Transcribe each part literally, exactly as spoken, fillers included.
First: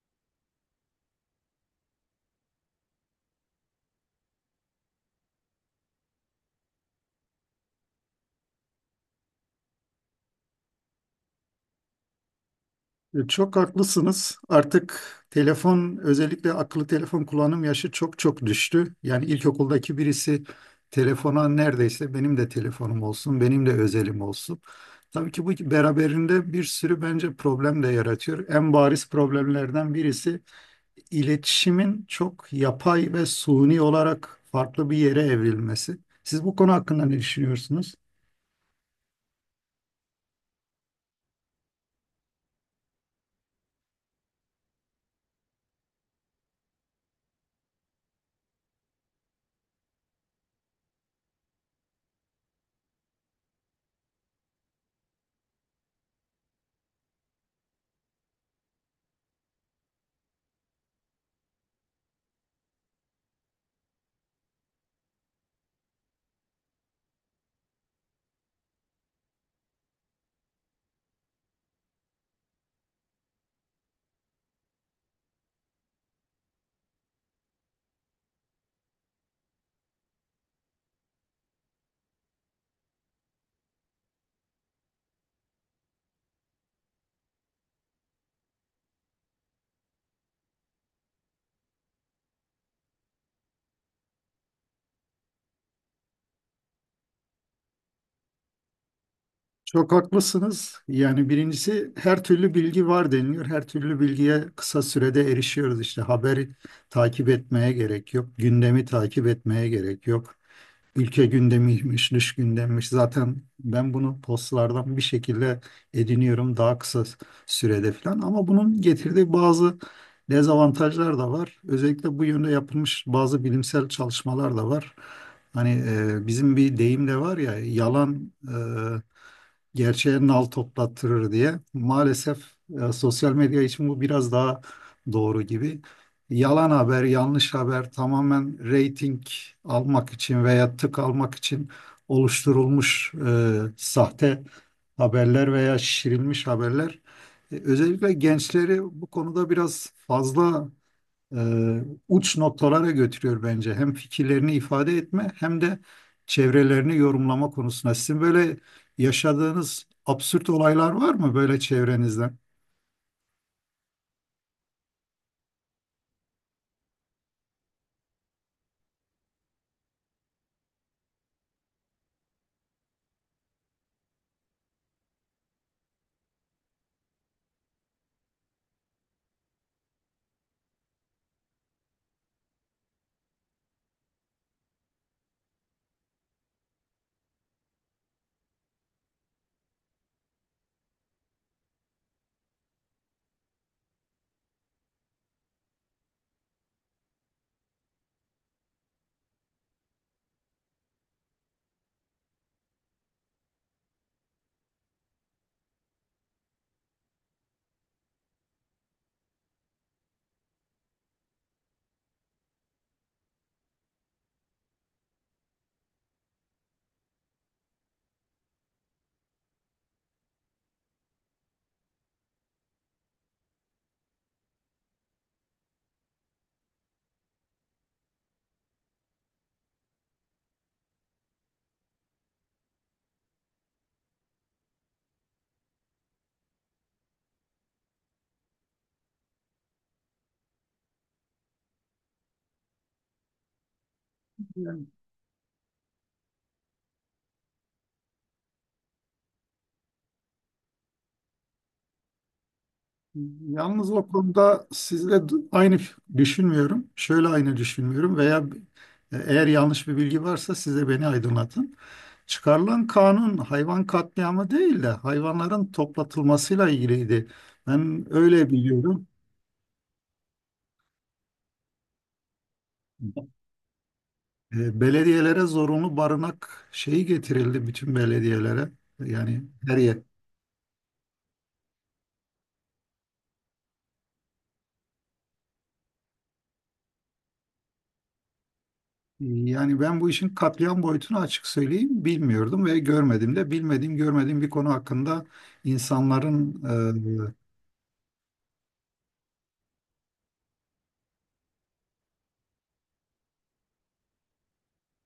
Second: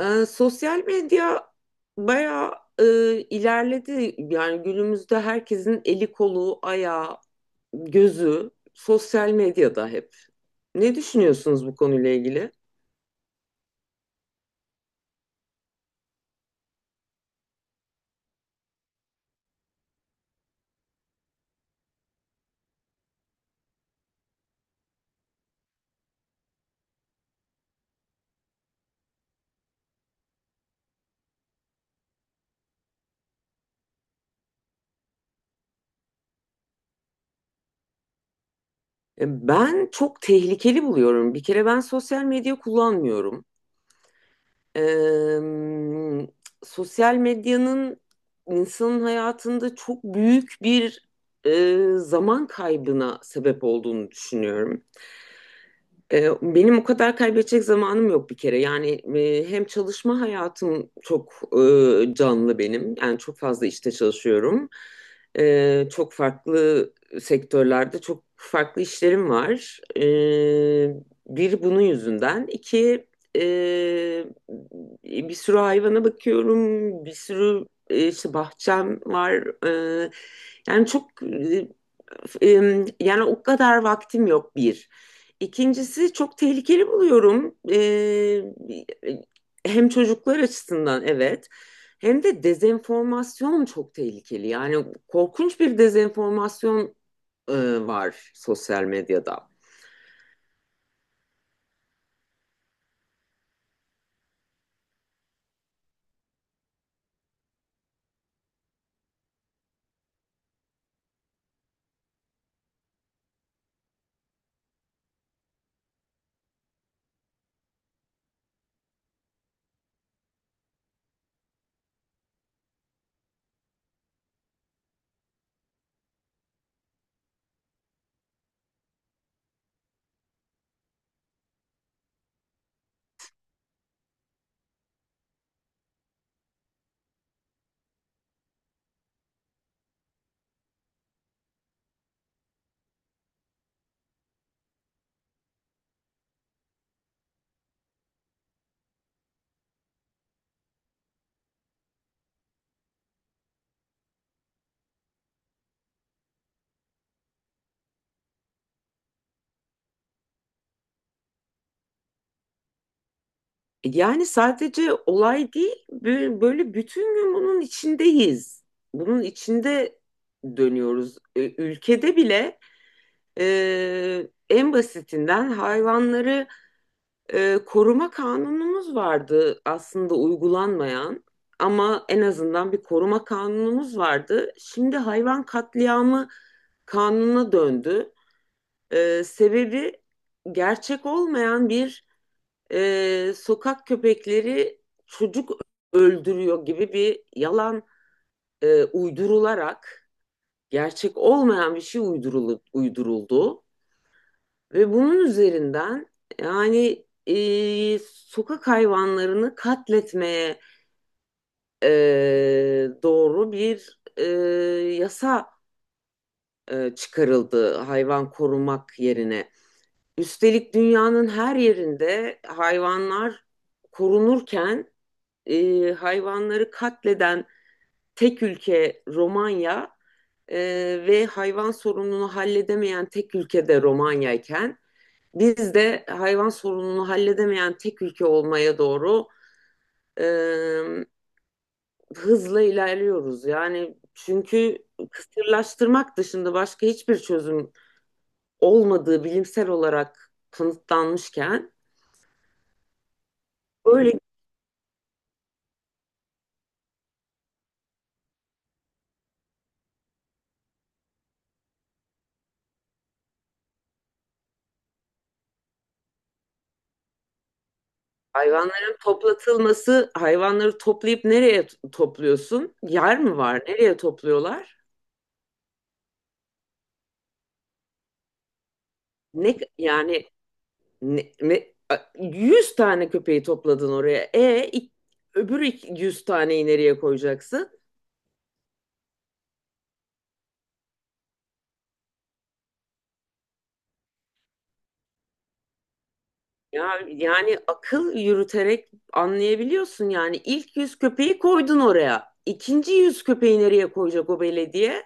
Ee, sosyal medya bayağı e, ilerledi. Yani günümüzde herkesin eli kolu, ayağı, gözü sosyal medyada hep. Ne düşünüyorsunuz bu konuyla ilgili? E, Çok haklısınız. Artık telefon, özellikle akıllı telefon kullanım yaşı çok çok düştü. Yani ilkokuldaki birisi telefona neredeyse benim de telefonum olsun, benim de özelim olsun. Tabii ki bu beraberinde bir sürü bence problem de yaratıyor. En bariz problemlerden birisi iletişimin çok yapay ve suni olarak farklı bir yere evrilmesi. Siz bu konu hakkında ne düşünüyorsunuz? E, Ben çok tehlikeli buluyorum. Bir kere ben sosyal medya kullanmıyorum. Eee, Sosyal medyanın insanın hayatında çok büyük bir eee, zaman kaybına sebep olduğunu düşünüyorum. Ee, Benim o kadar kaybedecek zamanım yok bir kere. Yani e, hem çalışma hayatım çok e, canlı benim. Yani çok fazla işte çalışıyorum. Ee, Çok farklı sektörlerde çok farklı işlerim var. Ee, Bir bunun yüzünden. İki e, bir sürü hayvana bakıyorum. Bir sürü e, işte bahçem var. Ee, Yani çok e, e, yani o kadar vaktim yok bir. İkincisi çok tehlikeli buluyorum. Ee, hem çocuklar açısından evet hem de dezenformasyon çok tehlikeli. Yani korkunç bir dezenformasyon e, var sosyal medyada. Çok haklısınız. Yani birincisi her türlü bilgi var deniliyor. Her türlü bilgiye kısa sürede erişiyoruz. İşte haberi takip etmeye gerek yok. Gündemi takip etmeye gerek yok. Ülke gündemiymiş, dış gündemmiş. Zaten ben bunu postlardan bir şekilde ediniyorum daha kısa sürede falan. Ama bunun getirdiği bazı dezavantajlar da var. Özellikle bu yönde yapılmış bazı bilimsel çalışmalar da var. Hani e, bizim bir deyim de var ya, yalan e, gerçeğe nal toplattırır diye. Maalesef e, sosyal medya için bu biraz daha doğru gibi. Yalan haber, yanlış haber tamamen reyting almak için veya tık almak için oluşturulmuş e, sahte haberler veya şişirilmiş haberler. E, özellikle gençleri bu konuda biraz fazla e, uç noktalara götürüyor bence. Hem fikirlerini ifade etme hem de çevrelerini yorumlama konusunda. Sizin böyle yaşadığınız absürt olaylar var mı böyle çevrenizden? Yani sadece olay değil bö- böyle bütün gün bunun içindeyiz. Bunun içinde dönüyoruz. E, Ülkede bile e, en basitinden hayvanları e, koruma kanunumuz vardı, aslında uygulanmayan, ama en azından bir koruma kanunumuz vardı. Şimdi hayvan katliamı kanununa döndü. E, sebebi gerçek olmayan bir e, sokak köpekleri çocuk öldürüyor gibi bir yalan e, uydurularak gerçek olmayan bir şey uyduruldu. Ve bunun üzerinden yani e, sokak hayvanlarını katletmeye e, doğru bir e, yasa e, çıkarıldı hayvan korumak yerine. Üstelik dünyanın her yerinde hayvanlar korunurken e, hayvanları katleden tek ülke Romanya e, ve hayvan sorununu halledemeyen tek ülkede Romanya'yken biz de hayvan sorununu halledemeyen tek ülke olmaya doğru e, hızla ilerliyoruz. Yani çünkü kısırlaştırmak dışında başka hiçbir çözüm olmadığı bilimsel olarak kanıtlanmışken Yalnız o böyle konuda sizle d- aynı f- düşünmüyorum. Şöyle aynı düşünmüyorum veya b- e, eğer yanlış bir bilgi varsa siz de beni aydınlatın. Çıkarılan kanun hayvan katliamı değil de hayvanların toplatılmasıyla ilgiliydi. Ben öyle hayvanların biliyorum. toplatılması, hayvanları toplayıp nereye topluyorsun? Yer mi var? Nereye topluyorlar? E, Belediyelere zorunlu barınak şeyi getirildi bütün belediyelere. Yani Ne her yer. yani ne, ne- yüz tane köpeği topladın oraya. E öbür ik- yüz taneyi nereye koyacaksın? Yani ben bu işin katliam boyutunu açık söyleyeyim bilmiyordum ve görmedim de bilmediğim görmediğim bir konu hakkında insanların Ya yani akıl yürüterek anlayabiliyorsun, yani ilk yüz köpeği koydun oraya. İkinci yüz köpeği nereye koyacak o belediye?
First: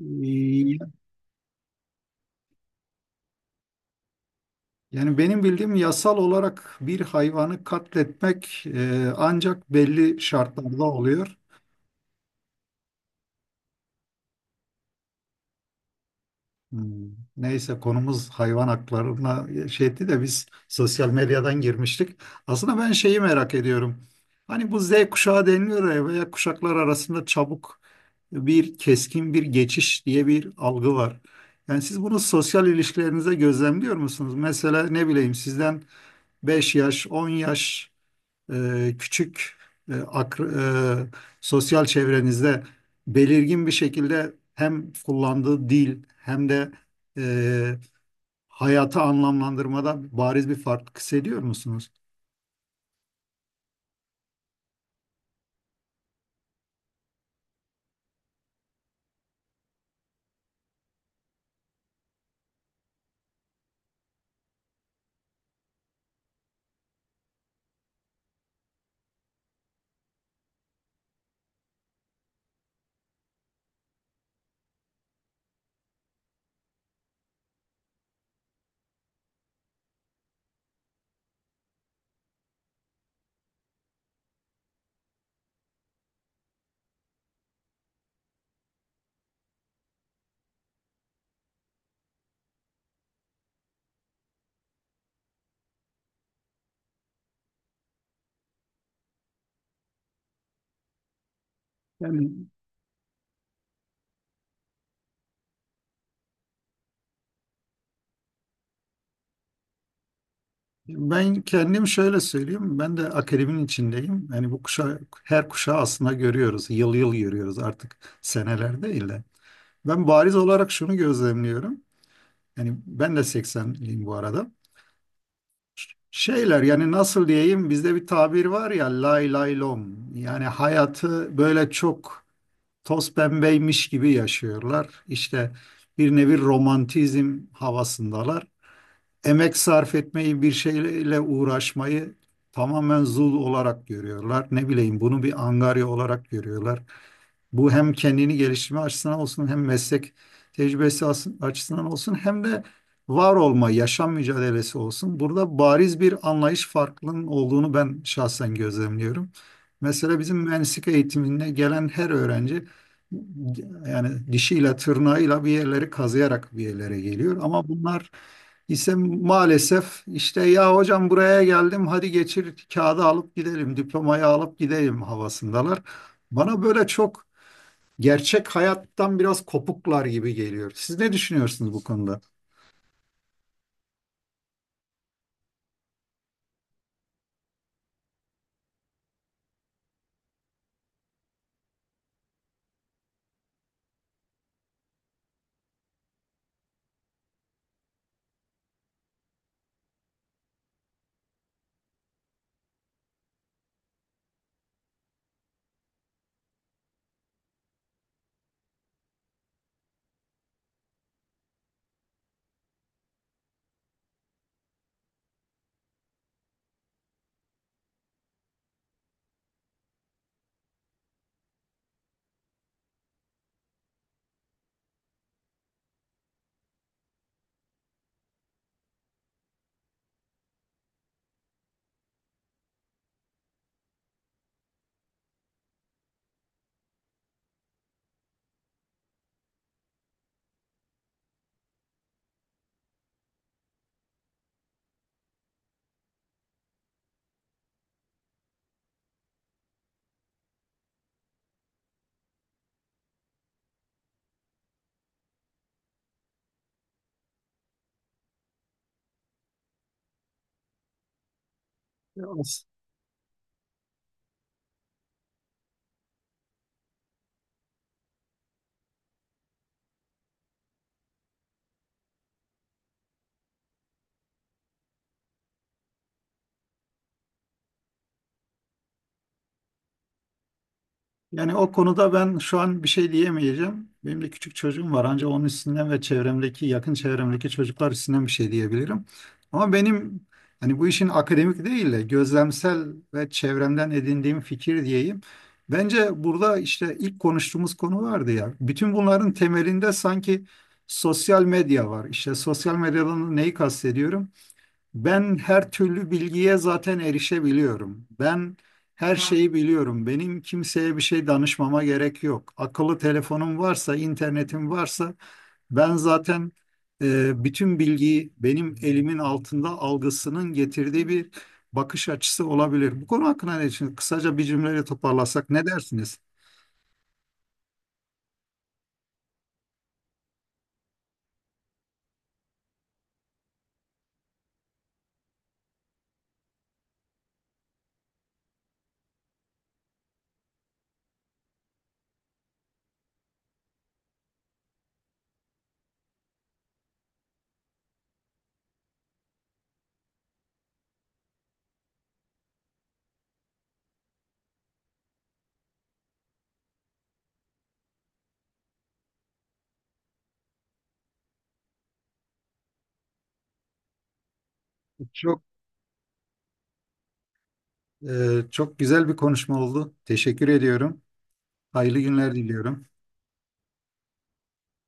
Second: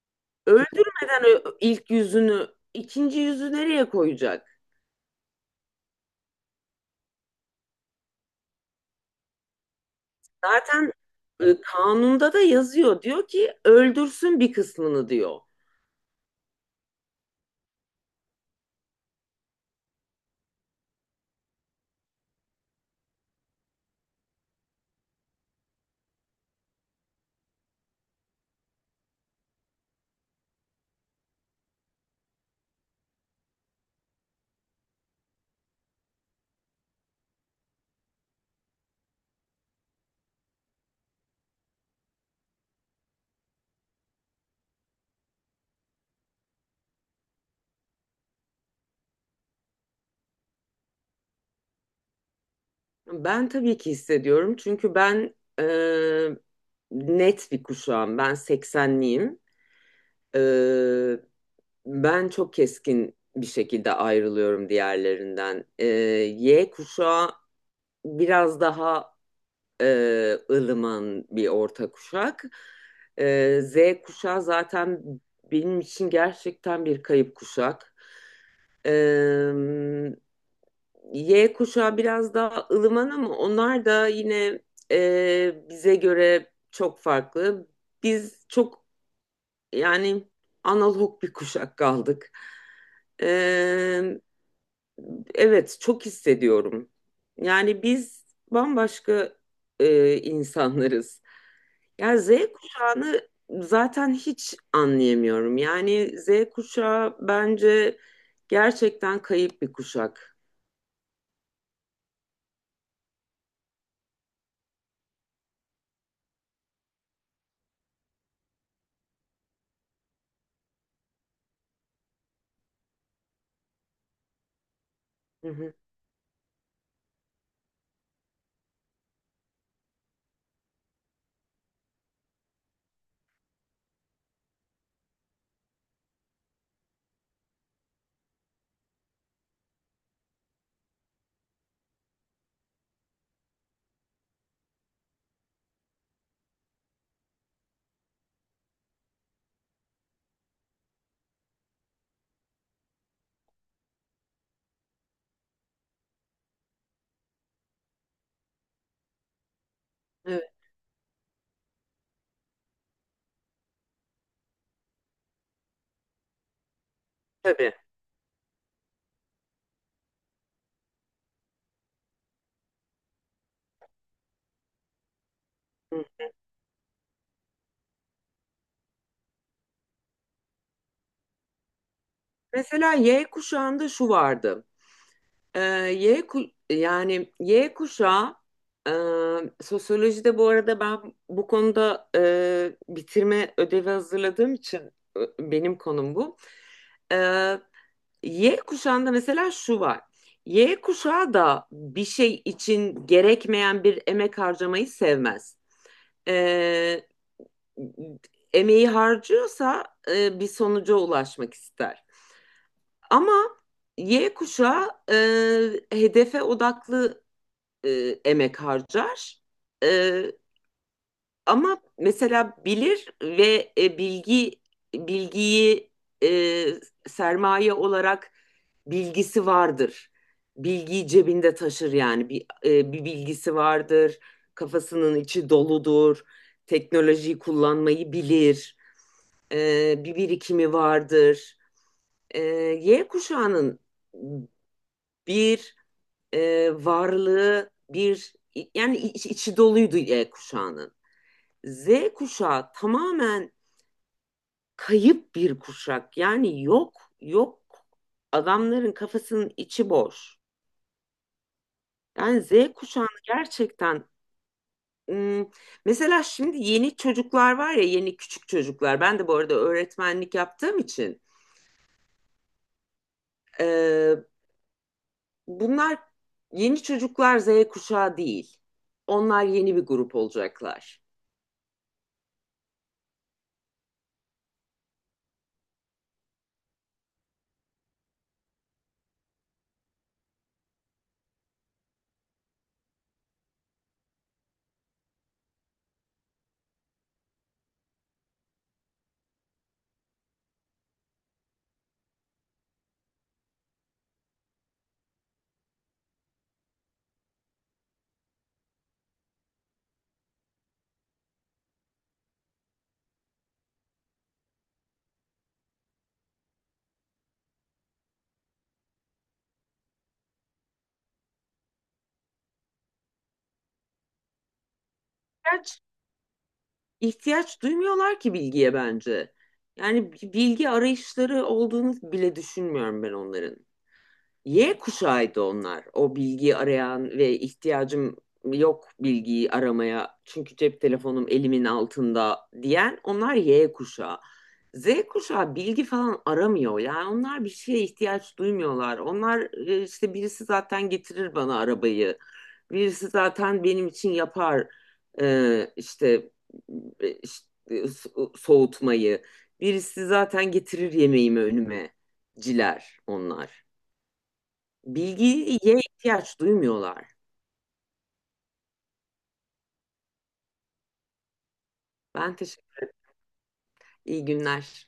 e, e, Öldürmeden ö- ilk yüzünü, ikinci yüzü nereye koyacak? Yani benim bildiğim yasal olarak bir hayvanı katletmek e, ancak belli şartlarda Zaten oluyor. e, kanunda da yazıyor. Diyor ki öldürsün bir kısmını diyor. Hmm. Neyse konumuz hayvan haklarına şey etti de biz sosyal medyadan girmiştik. Aslında ben şeyi merak ediyorum. Hani bu Z kuşağı deniliyor ya veya kuşaklar arasında çabuk bir keskin bir geçiş diye bir algı var. Yani siz bunu sosyal ilişkilerinize gözlemliyor musunuz? Mesela ne bileyim sizden beş yaş, on yaş e, küçük e, akr- e, sosyal çevrenizde belirgin bir şekilde hem kullandığı dil hem de e, hayatı anlamlandırmada bariz bir fark hissediyor musunuz? Ben tabii ki hissediyorum, çünkü ben e, net bir kuşağım. Ben seksenliyim. Ben çok keskin bir şekilde ayrılıyorum diğerlerinden. Ee, Y kuşağı biraz daha e, ılıman bir orta kuşak. Ee, Z kuşağı zaten benim için gerçekten bir kayıp kuşak. Ee, Y kuşağı biraz daha ılıman ama onlar da yine e, bize göre çok farklı. Biz çok yani analog bir kuşak kaldık. Ee, Evet, çok hissediyorum. Yani biz bambaşka e, insanlarız. Yani Z Yani kuşağını zaten hiç anlayamıyorum. Yani Z kuşağı bence gerçekten kayıp bir kuşak. ben kendim şöyle söyleyeyim, ben de akademinin içindeyim. Yani bu kuşa, her kuşağı aslında görüyoruz, yıl yıl görüyoruz artık seneler değil de. Ben bariz olarak şunu gözlemliyorum. Yani ben de seksenliyim bu arada. Hı hı. Şeyler yani nasıl diyeyim bizde bir tabir var ya lay lay lom yani hayatı böyle çok toz pembeymiş gibi yaşıyorlar. İşte bir nevi romantizm havasındalar, emek sarf etmeyi, bir şeyle uğraşmayı tamamen zul olarak görüyorlar. Ne bileyim bunu bir angarya olarak görüyorlar. Bu hem kendini geliştirme açısından olsun hem meslek tecrübesi as- açısından olsun hem de var olma, yaşam mücadelesi olsun. Burada bariz bir anlayış farklılığının olduğunu ben şahsen gözlemliyorum. Mesela bizim Evet, mühendislik eğitimine gelen her öğrenci yani dişiyle tırnağıyla bir yerleri kazıyarak bir yerlere geliyor ama tabii. bunlar ise maalesef işte ya hocam buraya geldim hadi geçir kağıdı alıp gidelim diplomayı alıp gidelim havasındalar. Hı. Bana böyle çok gerçek hayattan biraz kopuklar gibi geliyor. Siz ne düşünüyorsunuz bu konuda? Mesela Y kuşağında şu vardı. Ee, Y ku- yani Y kuşağı e, sosyolojide, bu arada ben bu konuda e, bitirme ödevi hazırladığım için e, benim konum bu. Ee, Y kuşağında mesela şu var. Y kuşağı da bir şey için gerekmeyen bir emek harcamayı sevmez. Ee, Emeği harcıyorsa e, bir sonuca ulaşmak ister. Ama Y kuşağı e, hedefe odaklı e, emek harcar. E, Ama mesela bilir ve e, bilgi bilgiyi e, sermaye olarak bilgisi vardır. Bilgiyi cebinde taşır, yani bir, e, bir bilgisi vardır. Kafasının içi doludur. Teknolojiyi kullanmayı bilir. E, bir birikimi vardır. E, Y kuşağının bir e, varlığı bir yani iç- içi doluydu Y kuşağının. Z kuşağı tamamen kayıp bir kuşak. Yani yok, yok. Adamların kafasının içi boş. Yani Z kuşağını gerçekten, mesela şimdi yeni çocuklar var ya, yeni küçük çocuklar. Ben de bu arada öğretmenlik yaptığım için e, bunlar yeni çocuklar, Z kuşağı değil. Onlar yeni bir grup olacaklar. Yani o konuda ben şu an bir şey diyemeyeceğim. Benim de küçük çocuğum var. Ancak onun üstünden ve çevremdeki, yakın çevremdeki çocuklar üstünden bir şey diyebilirim. Ama benim hani bu işin akademik değil de gözlemsel ve çevremden edindiğim fikir diyeyim. Bence burada işte ilk konuştuğumuz konu vardı ya. Bütün bunların temelinde sanki sosyal medya var. İşte sosyal medyadan neyi kastediyorum? Ben her türlü bilgiye zaten erişebiliyorum. Ben her şeyi biliyorum. Benim kimseye bir şey danışmama gerek yok. Akıllı telefonum varsa, internetim varsa ben zaten e, bütün bilgiyi benim elimin altında algısının getirdiği bir bakış açısı olabilir. Bu konu hakkında ne düşünüyorsun? Kısaca bir cümleyle toparlasak ne Gerçi dersiniz? ihtiyaç duymuyorlar ki bilgiye bence. Yani bilgi arayışları olduğunu bile düşünmüyorum ben onların. Y kuşağıydı onlar. O bilgiyi arayan ve ihtiyacım yok bilgiyi aramaya çünkü cep telefonum elimin altında diyen onlar Y kuşağı. Z kuşağı bilgi falan aramıyor. Yani onlar bir şeye ihtiyaç duymuyorlar. Onlar e, işte birisi zaten getirir bana arabayı. Birisi zaten benim için yapar e, işte, e, işte so- soğutmayı. Birisi zaten getirir yemeğimi önüme ciler onlar. Çok Bilgiye ihtiyaç duymuyorlar. e, Çok güzel bir konuşma oldu. Teşekkür ediyorum. Hayırlı günler Ben diliyorum. teşekkür. İyi günler.